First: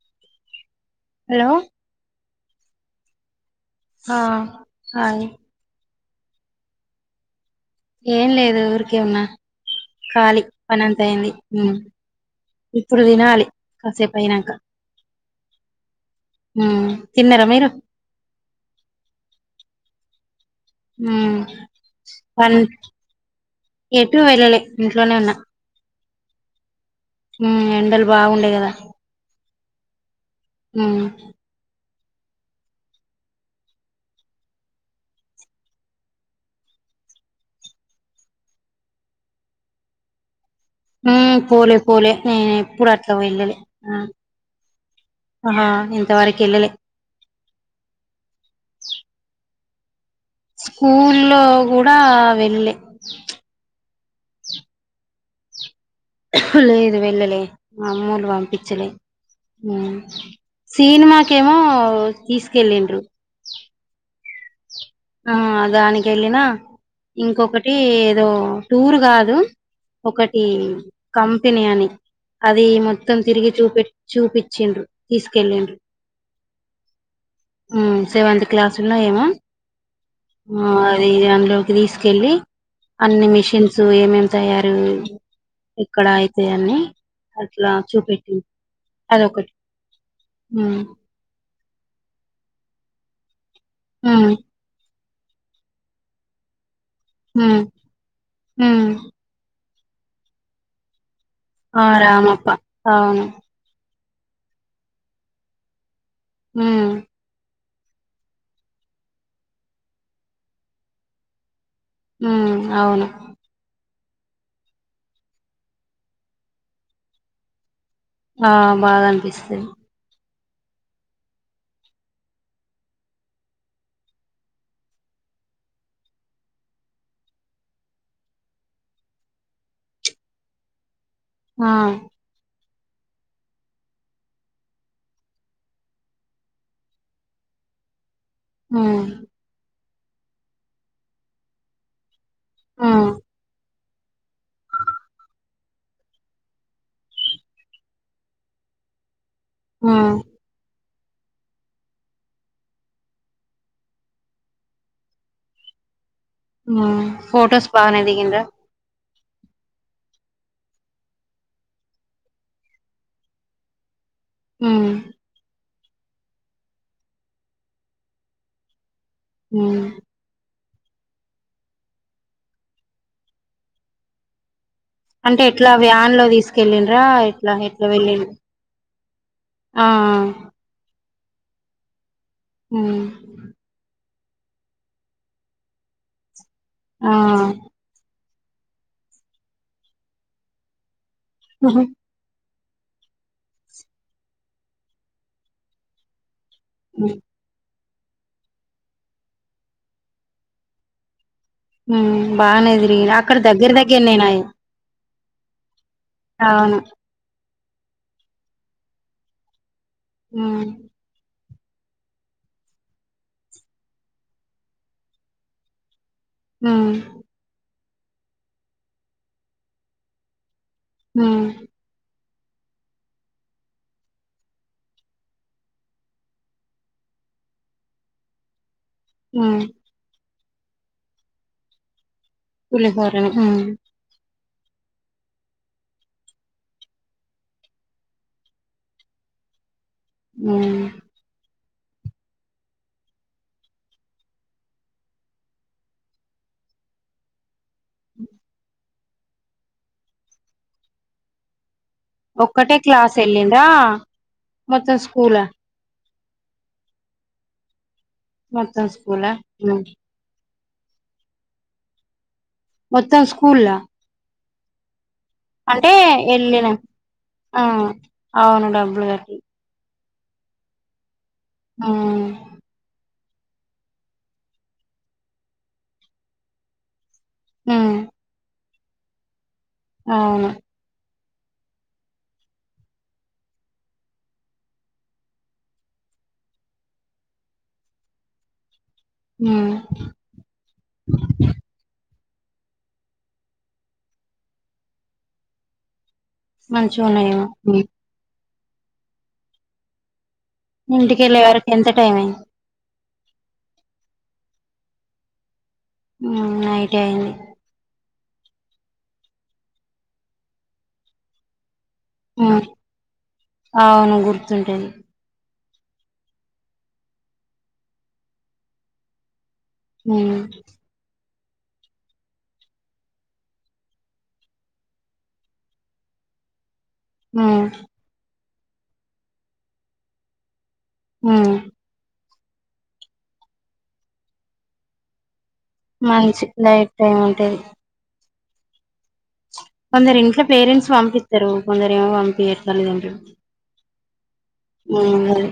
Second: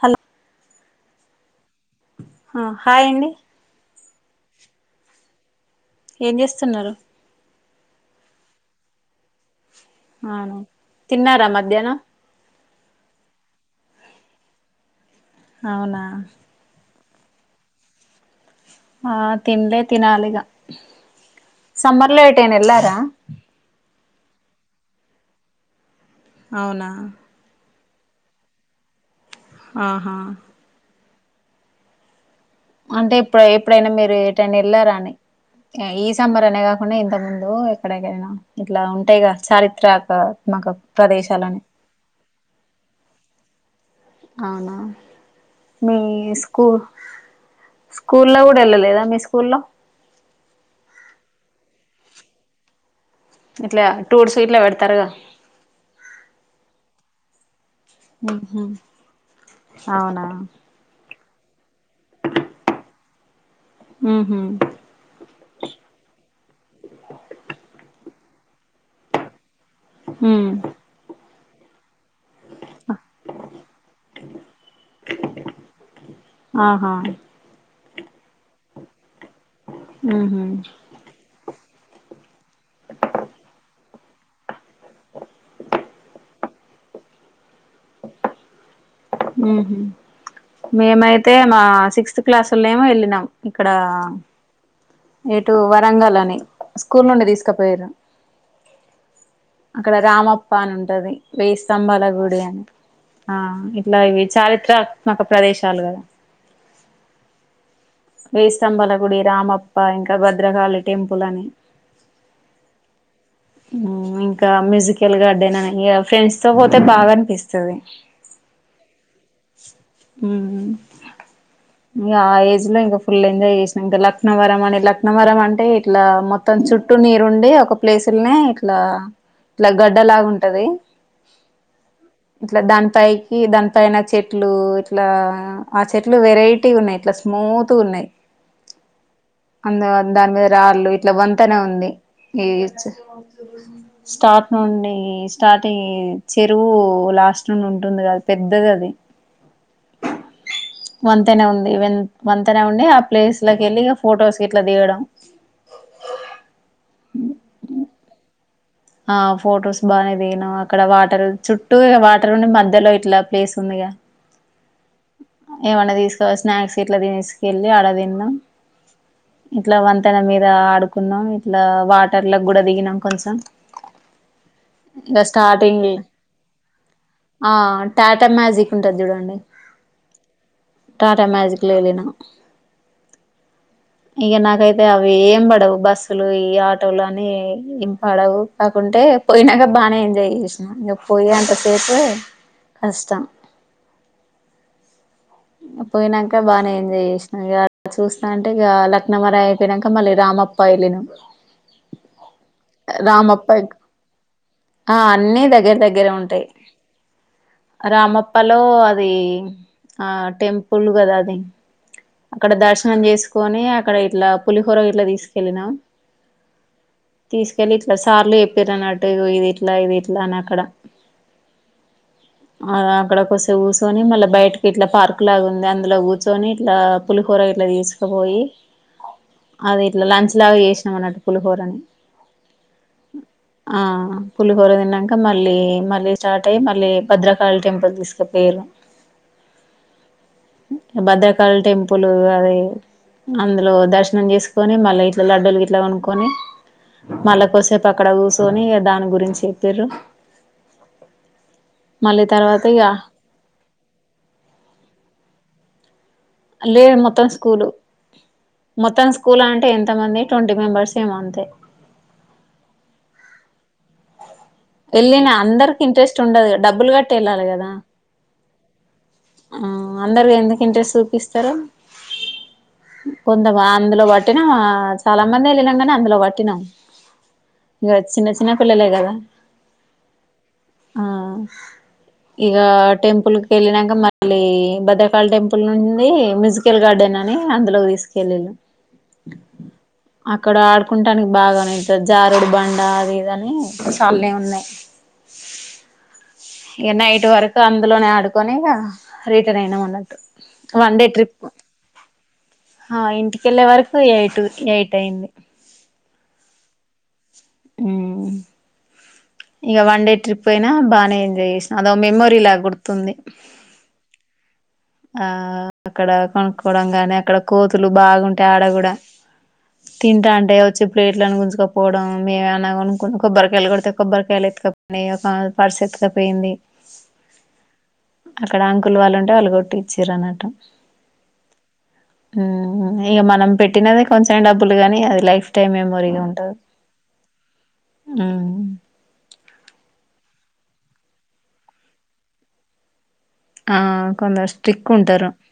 హన్ hello ఆ హాయండి ఆ హాయ్ ఏం చేస్తున్నరు? ఏం లేదు ఊరికే ఉన్నా. ఖాలి అవును పన్నెంతయింది తిన్నారా ఉమ్ మధ్యాహ్నం ఇప్పుడు తినాలి. కాసే పైనంక అవునా ఆ తిన్నరా మీరు? ఆ తిన్లె తినాలిగా. ఉమ్ సమ్మర్ లో ఏటైన ఎల్లారా? ఎటూ వెళ్ళలే ఇంట్లోనే ఉన్నా. అవునా ఉమ్ ఎండలు బాగుండే కదా. ఆహా ఉమ్ అంటే ఇప్పుడు ఎప్పుడైనా మీరు ఏటైనా ఎళ్లారాని? ఈ సమ్మర్ అనే కాకుండా ఇంత ముందు ఎక్కడికైనా ఇట్ల ఉంటాయి గా చారిత్రక. పోలే పోలే నేను ఎప్పుడు అట్లా వెళ్ళలే అవునా ఆహా మీ ఇంతవరకు స్కూ వెళ్ళలే స్కూ లో కూడా వెళ్ళలేదా మీ స్కూల్లో స్కూల్లో కూడా వెళ్లే ఇట్ల టూర్స్ ఇట్ల పెడతారుగా లేదు వెళ్ళలే మా అమ్మోళ్ళు ఉహు పంపించలే అవునా సినిమా కెమో తీసుకెళ్ళిండ్రు హుహు ఆ దానికి వెళ్ళిన ఇంకొకటి ఏదో టూర్ కాదు ఒకటి ఉమ్ కంపెనీ అని అది మొత్తం తిరిగి చ చూపిచ్చిండ్రు తీసుకెళ్ళండ్రు ఆహా సెవెంత్ క్లాసులో ఏమో ఉహు అది అందులోకి తీసుకెళ్ళి అన్ని మిషిన్స్ ఏమేమి తయారు ఇక్కడ అయితే అని అట్లా చూపెట్టింది అదొకటి ఉమ్ హం ఉమ్ మేమైతే మా సిక్స్త్ క్లాస్ లెమో వెలినాం. ఇక్కడ ఉమ్ ఎటు వరంగల్ అని స్కూల్ నుండి ఉమ్ తీసుకుపోయారు ఉమ్ అక్కడ రామప్ప అని ఉంటుంది. వెయ్యి ఆ స్తంభాల గుడి రామప్ప అని అవును ఆ ఇలా ఇవి చారిత్రాత్మక ప్రదేశాలు కదా. హు వేయి స్తంబల గుడి రామప్ప ఇంకా భద్రకాళి టెంపుల్ అని. ఉ అవును ఉమ్ ఇంకా మ్యూజికల్ గా [inaudible] ఇగ ఫ్రెండ్స్ తో పోతే బాగా అనిపిస్తుది. ఆ బాగా అనిపిస్తుంది ఇమ్ ఇగ ఆ ఏజ్ లో ఇంకా ఫుల్ ఎంజాయ్ చేసినా ఇంకా లక్నవరం. మన లక్నవరం అంటె ఇట్ల మొత్తం చుట్టూ నీరు ఉండి ఒక ప్లేసులనే ఇట్ల. ఇలా గడ్డ లాగా ఉంటది. ఆ ఇట్లా దానిపైకి దానిపైన చెట్లు ఇట్లా ఆ చెట్లు వెరైటీ ఉన్నాయి ఇట్లా స్మో. స్మూత్ గా ఉన్నాయి. హ అందు దాని మీద రాళ్ళు ఇట్లా వంతనే ఉంది ఈ ఆ స్టార్ట్ నుండి స్టార్టింగ్ చెరువు లాస్ట్ నుండి ఉంటుంది కదా పెద్దది అది. ఆ వంతెన ఉంది వన్ వంతెనే ఉండి ఆ ప్లేస్ లోకి వెళ్ళి ఫొటోస్ గిట్ల దిగడం. ఫొటోస్ బాగానే దిగింరా ఆ ఫొటోస్ బాగానే దిగినం అక్కడ వాటర్ చుట్టూ వాటర్ ఉండి మధ్యలో ఇట్లా ప్లేస్ ఉంది. [unintelligible] హు ఏమన్నా తీసుకోవాలి స్నాక్స్ ఇట్లా తీసుకెళ్ళి అడ తిన్నా ఇట్లా ఉమ్ వంతెన మీద ఆడుకున్నాం ఇట్లా వాటర్ల కూడా దిగినాం కొంచెం. ఇగ అంటే ఎట్లా స్టార్టింగ్ వ్యాన్ లో తీసుకెళ్ళండ్రా ఆ! ఎట్లా ఎట్లా వెళ్ టాటా మ్యాజిక్ ఉంటది జూడండి. ఆ టాటా మ్యాజిక్ లో వెళ్ళినాం మ్ ఇక నాకైతే అవి ఏం పడవు బస్సులు ఈ ఆటోలు ఆ అని ఇం పడవు కాకుంటే పోయినాక బానే ఎంజాయ్ చేసిన ఇంక పోయే ఉహు, అంతసేపు కష్టం పోయినాక బానే ఎంజాయ్ చేసినా ఇగ ఇ చూస్తాంటే ఇక లక్నం వర అయిపోయినాక మళ్ళీ రామప్ప వెళ్ళిన మ్మ్ బానే తిరిగినృ అక్కడ దగ్గర దగ్గర నయినాయి అన్నీ దగ్గర దగ్గరే ఉంటాయి రామప్పలో అది ఆ ఉమ్ టెంపుల్ కదా అది అక్కడ దర్శనం చేసుకొని అక్కడ ఇట్లా పులిహోర ఇట్లా తీసుకెళ్ళినాం ఉమ్ తీసుకెళ్ళి సార్లు చెప్పిరు అన్నట్టు ఇది ఇట్ల ఇది ఇట్ల అని అక్కడ ఉమ్ ఆ అక్కడ కొంసేపు కూర్చుని మల్ల బయటకి ఇట్ల పార్కు లాగా ఉంది అందులో కూర్చొని ఇట్ల పులిహోర ఇట్ల తీసుకుపోయి ఉమ్ అది ఇట్ల లంచ్ లాగా చేసినాం అన్నట్టు పులిహోరని పులిహోర ఉమ్ ఆ పులిహోర తిన్నాక మళ్ళీ మళ్ళీ స్టార్ట్ అయ్యి మళ్ళీ భద్రకాళి టెంపుల్ తీసుకుపోయిరు ఉమ్ భద్రకాళి టెంప్ ప్పులు అది అందులో దర్శనం చేసుకొని మళ్ళీ ఇట్ల లడ్డూలు ఇట్ల కొనుకొని మళ్ళ కొసేపు అక్కడ కుసోనీ దాని గురించి చెప్పిరు ఒక్కటే ఇగ క్లాస్ వెళ్ళిందా మొత్తం స్కూల్ అ? లేదు మొత్తం స్కూల్ మొత్తం స్కూలా స్కూల్ అంటే ఉమ్. ఎంతమంది ట్వంటీ మెంబెర్స్ ఏమో అంతే మొత్తం స్కూల్ అ? వెళ్ళిన అందరికి ఇంట్రెస్ట్ ఉండదు వెళ్ళిన డబ్బులు కట్టి వెళ్ళాలి ఆ కదా అవును డబ్బులు కట్టి అందరు ఎందుకు ఇంట్రెస్ట్ చూపిస్త మ్మ్ కొంత అందులో పట్టినాము చాలా మంది వెళ్ళినాం కానీ అందులో పట్టినాం ఇగ హ్మ్ చిన్న చిన్న పిల్లలే కదా అవును ఆ ఇక టెంపుల్ కి వెళ్ళినాక మళ్ళీ బద్రకాళ టెంపుల్ నుండి మ్యూజికల్ గార్డెన్ అని అందులోకి తీసుకు వెళ్లింరు హ్మ్ అక్కడ ఆడుకుంటానికి బాగానేతుంది జారుడు బండ అది ఇది అని చాలనే ఉన్నాయి ఇక నైట్ మంచిగున్నాయేమో వరకు అందులోనే ఆడుకొని ఇక రిటైన్ అయినాం అన్నట్టు వన్ డే ఇంటికెళ్ళే ట్రిప్ వరకు ఎంత టైమ అయింది ఆ ఇంటికెళ్ళే వరకు ఎయిట్ ఎయిట్ అయింది నైట్ అయింది మ్మ్ ఇగ వన్ డే ట్రిప్ అయినా బానే ఎంజాయ్ చేస్ అదో మెమోరీలా హ్మ్ గుర్తుంది. అవును గుర్తుంటది ఆ అక్కడా కొనుక్కోడం గాని అక్కడ కోతులు బాగుంటయి ఆడ గుడా హ్మ్ తింటాంటే వచ్చి ప్లేట్లులను గుంజుకపోవడం మేము ఏమన్న కొనుకొని కొబ్బర్ కాయల్ కొడితే కొబ్బరికాయల్ ఎత్తుకపోయినయి ఒక ఆమె పర్స్ ఎత్తుకపోయింది. మ్ అక్కడ అంకుల్ వాళ్ళు ఉంటే వాళ్ళు కొట్టిచ్చిరన్నట్టు. మ్ ఇగ మనం పెట్టినదే కొంచం డబ్బులు గని అది లైఫ్ టైం మెమొరీగా మంచి లైఫ్ టైం ఉంటది. మ్ కొందరు ఇంట్లో పేరెంట్స్ పంపిత్తరు కొందరేమో పంపియ [unintelligible] ఆ కొందరు స్ట్రిక్ ఉంటరు. గదే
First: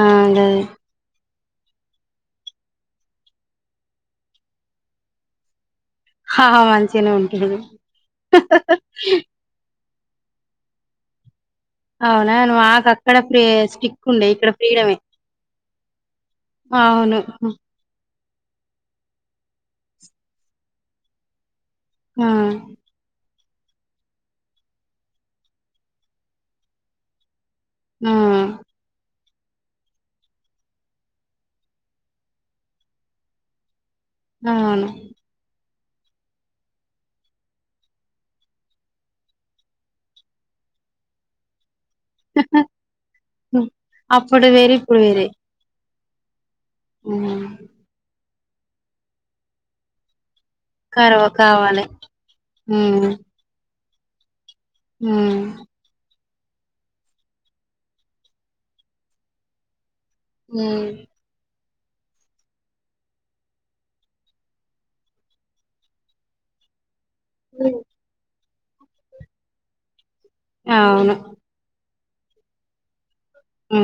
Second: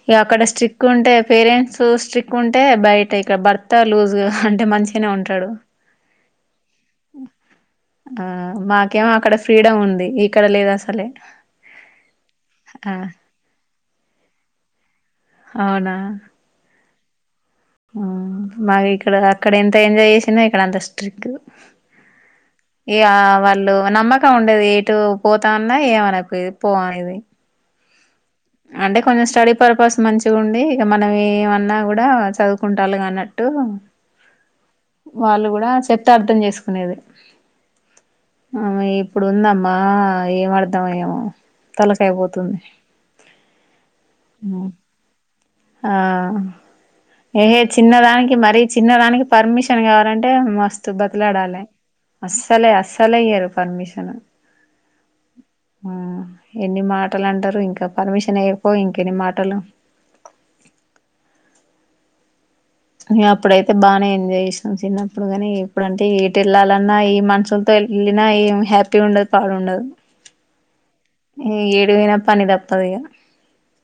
ఆ ఇగ అక్కడ గదే స్ట్రిక్ ఉంటే పేరెంట్స్ స్ట్రిక్ ఉంటే బయట ఇక భర్త లూజ్గా అంటే మంచిగనే ఉంటడు. హా మంచిగనే ఉంటది ఆ మాకేమో అక్కడ ఫ్రీడం ఉంది. ఇక్కడ లేద్ అసలే అవునా ఆ మాకక్కడ ఫ్రీ స్ట్రిక్ ఉండే ఇక్కడ ఫ్రీడమే అవునా అవును. మాకు ఇక్కడ అక్కడ ఎంత ఎంజాయ్ చేసింనో ఇక్కడ అంత స్ట్రిక్ ఆ ఇగ అవన్ లు నమ్మకం ఉండది ఎటు పోతా అన్నా ఏమనకపోయేది పో అనేది ఆ అంటే కొంచెం స్టడీ పర్పస్ మంచిగుండి ఇక మనం ఏమన్నా గుడా చదువుకుంటాన్లుగా అన్నట్టు అవును వాళ్ళు గుడా చెప్తే అర్థం చేసుకునేది. ఆ ఇప్పుడు ఉందమ్మా ఏం అర్థంమో ఏమో తలకాయ్ పోతుంది. అప్పుడు ఉమ్. వేరే ఇప్పుడు వేరే ఆ ఎహే చిన్నదానికి మరీ చిన్నదానికి పర్మిషన్ కావాలం టే మస్త్ కరవ బతిలాడాలే కావాలి అస్సలె ఉమ్ అస్సలె ఇయ్యరు పర్మిషన్ ఉమ్ ఆ ఎన్ని మాటల్ అంటరు ఇంకా పర్మిషన్ ఏపో ఇంకెన్ని మాటలు మ్ నా అప్పుడైతే బానే ఎంజాయ్ చేస్న చిన్నప్పుడు గని ఇప్పుడంటే ఎటెళ్లాలన్నా మనుషుల్తో ఎళ్ళిన ఏం హ్యాపీ ఉండదు పాడుండదు. అవును ఏడు పని తప్పదు ఇగ ఆ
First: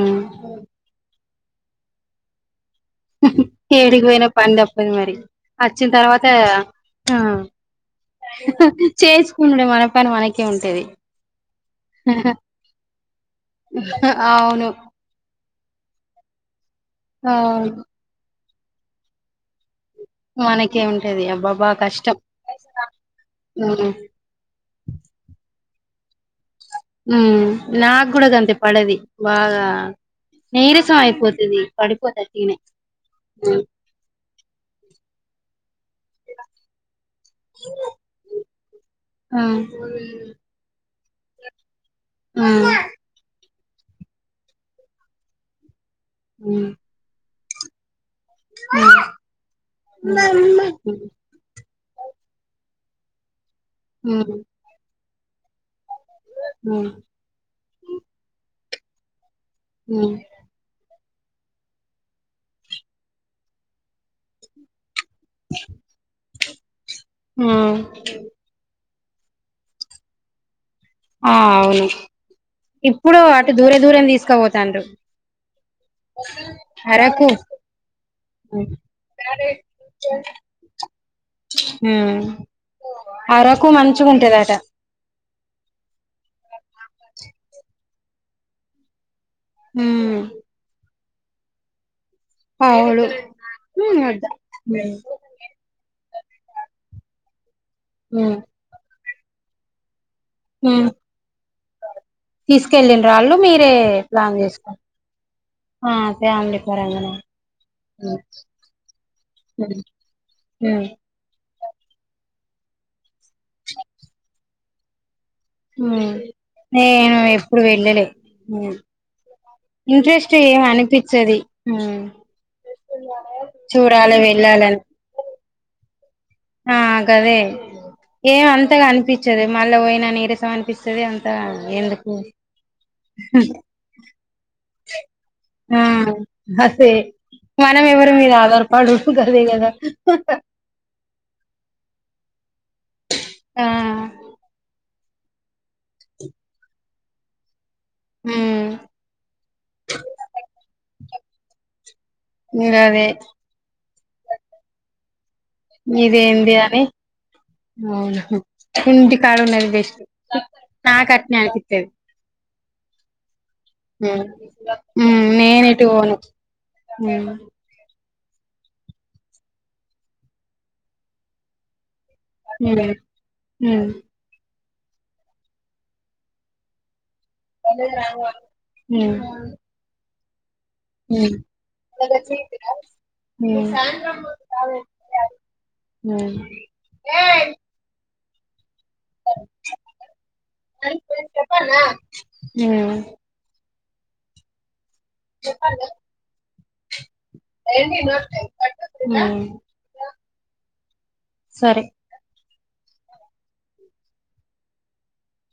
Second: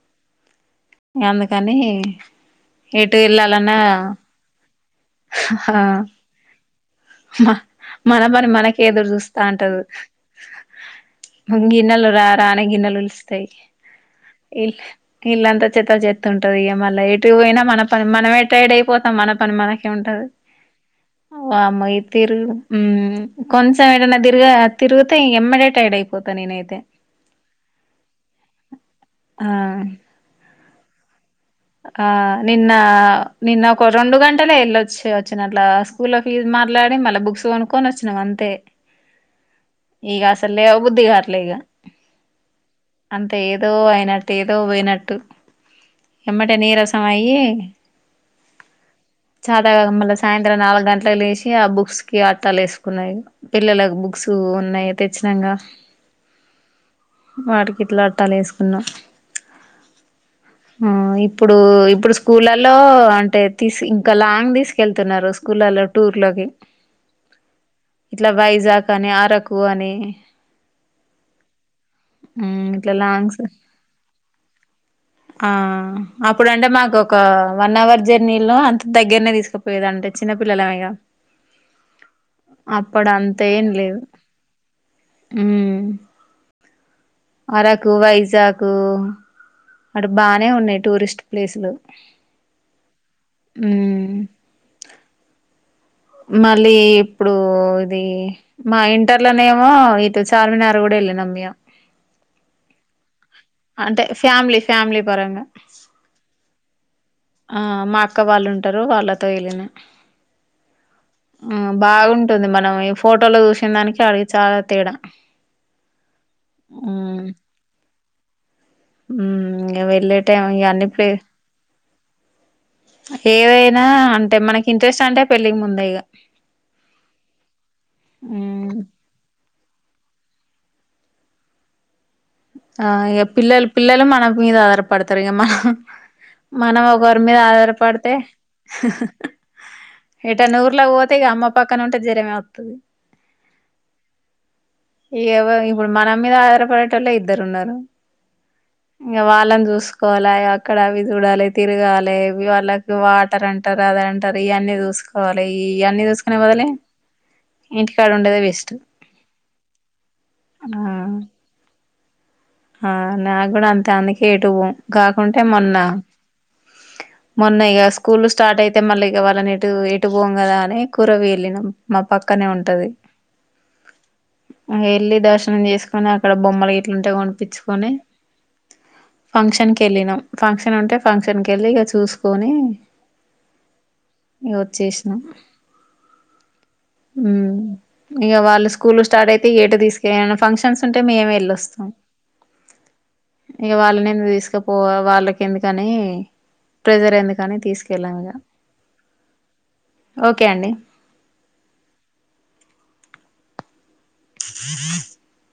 అందుకని ఎటు ఎల్లాల్ ఏడికిపోయిన పని తప్పది మరి ఆ అచ్చిన్ తర్వాత ఆ మన పని మనకే ఎదురు చూస్తా చేస్కునుడే ఉంటది మన పని మనకే ఉంటది. గిన్నెలు రా రా అని గిన్నెలు పిలుస్తయి. అవును ఇల్ ఇళ్లంత చెత్త చెత్ ఉంటది ఇగ మళ్ళ ఎటు పోయినా అవును మన పని మనమే టైడ్ అయిపోతం. మన పని మనకే ఉంటది. మనకే ఉంటది అబ్బాబా వామ్మో ఈ కష్టం తిరుగుడు మ్ కొంచం ఉమ్ ఎటన్న తిరుగ తిరుగుతే ఎమ్మడే టైడ్ అయిపోత నేనై మ్ నాక్ గుడ గంతే పడది ఆ బాగా నీరసం అయిపోత్ ఆహ్ నిన్న ఉమ్ నిన్న ఒక రెండు గంటలే వెళ్ళొచ్చి వచ్చిన అట్లా. స్కూల్ లో ఫీజు మాట్లాడి మళ్ళీ బుక్స్ కొనుక్కొని వచ్చినాం అంతే. ఇగ అసలు లేవబుద్ధి కావట్లే ఇగ. ఉమ్. అంత ఏదో అయినట్టు ఏదో పోయినట్టు ఎమ్మటే నీరసం అయ్యి. చాతకాక మళ్ళీ సాయంత్రం నాలుగు గంటలకు లేచి ఆ బుక్. బుక్స్ కి ఆట్టాలు వేసుకున్నా ఇగ పిల్లలకు బుక్స్ ఉన్నాయి తెచ్చినంగా. వాటికి ఇట్లా అట్టాలు వేసుకున్నాం. ఉమ్. ఆహ్ ఇప్పుడు ఇప్పుడు స్కూలలో అంటే తీసి. ఒక లాంగ్ తీసుకెళ్తున్నారు స్కూళ్లలో టూర్లోకి. ఉమ్. కానీ అరకు అని. ఆహ్ అవును హ్మ్. ఇట్లా ఇప్పుడు లాంగ్స్ అటు దూర దూరం తీసుకపోతాండ్రు. ఆహ్ అప్పుడు అంటే మాకు ఒక అరకు వన్ అవర్ జర్నీలో అంత దగ్గరనే తీసుకుపోయేది అంటే చిన్న పిల్లలమే కదా. ఉమ్ అప్పుడంతేం అరకు లేదు. మంచిగా ఉంటదట ఉమ్ అరకు వైజాకు. అటు ఉమ్ బాగానే ఉన్నాయి టూరిస్ట్ ప్లేసులు. ఆవుళు ఉమ్ మ్మ్ అదా ఉమ్. మళ్ళీ ఇప్పుడు ఇది మా ఇంటర్లోనేమో. చార్మినారుగుడా వెళ్లినం ఇగా. తీసుకెళ్ళిండ్రు వాళ్ళు మీరే అంటే ప్లాన్ ఫ్యామ్లీ చేసుకో ఫ్యామ్లీ పరంగా. ఆ ఫ్యామిలీ పరంగానే ఆహ్ మా ఉమ్ అక్క వాళ్ళు ఉంటారు వాళ్ళతో వెళ్ళిన. ఆహ్. ఆహ్ బాగుంటుంది మనం ఈ ఫోటోలో చూసిన దానికి అడికి చాలా తేడా. ఉమ్ నేను ఎప్పుడు వెళ్ళలే. మూవీల్ ఇక వెళ్ళే ఇంట్రెస్ట్ టైం ఏం ఇక అనిపించది. ఏవైనా చూడాలి అంటే మనకి ఇంట్రెస్ట్ అంటే పెళ్ళికి ముందే ఇగా. ఆహ్ గదే ఏం ఇక అంతగా అనిపించదు. మళ్ళా పోయినా నీరసం మనిపిస్తది అంతా ఎందుకు. ఆహ్ ఇగ పిల్లలు పిల్లలు మనం. మీద ఆధారపడతారు ఇగ మనం. ఆ మనం అసే ఒకరి మీద మనం ఆధారపడితే. ఎవరి మీద ఆధారపడుడు గదే కదా ఎటన్నా ఊర్లకు పోతే ఇక అమ్మ పక్కన ఉంటే జ్వరమే వస్తది. ఆహ్. ఇగ ఎవ ఇప్పుడు మన మీద ఆధారపడేటోలే ఇద్దరు ఉన్నారు. ఉమ్ ఇంకా వాళ్ళని చూసుకోవాలే అక్కడ అవి చూడాలే తిరగాలే. మేబి వాళ్ళకు గదే వాటర్ అంటారు అద అంటారు ఇవన్నీ చూసుకో. కోవాలే ఈ అన్నీ చూసుకునే ఇదేంది వదలే. అని అవును ఇంటికాడ ఉన్నదే బెస్ట్ నాకట్నే అనిపిస్తది. ఆహ్ నాకు కూడా అంతే ఉమ్ అందుకే ఎటుపోం ఉమ్ కాకుంటే నేను మొన్న. ఎటు పోను ఉమ్ మొన్న ఇగా సూ. స్కూల్ స్టార్ట్ అయితే మళ్ళా ఇగ వాళ్ళని ఎటు ఎటు పోం కదా అని కూరవ వెళ్ళినాం. మా పక్కనే ఉంటది. ఉమ్ ఉమ్ ఆహ్ వెళ్ళి దర్శనం చేసుకొని అక్కడ బొమ్మలు గిట్లుంటే కొన్. యిచ్చుకొని ఉమ్ ఫంక్షన్కి వెళ్ళినాం. ఫంక్షన్ ఉంటే ఫంక్షన్ కి వెళ్ళి ఇక చూసుకొని సాయంత్రం పూట ఇక కాలేజీ వచ్చేసినాం రేయ్ ఉమ్ ఇక వాళ్ళు స్కూల్ స్టార్ట్ అయితే ఏటు తీసుకెనులేం ఫంక్షన్స్ ఉంటే మేమే వెళ్ళొస్తాం ఉ ఇక వాళ్ళని ఎందు తీసుకుపో వాళ్ళకి ఎందుకని ప్ర్రెజర్ ఎందుకు కానీ తీసుకెళ్ళాంగా ఉమ్ ఓకే అండి సరే [inaudible]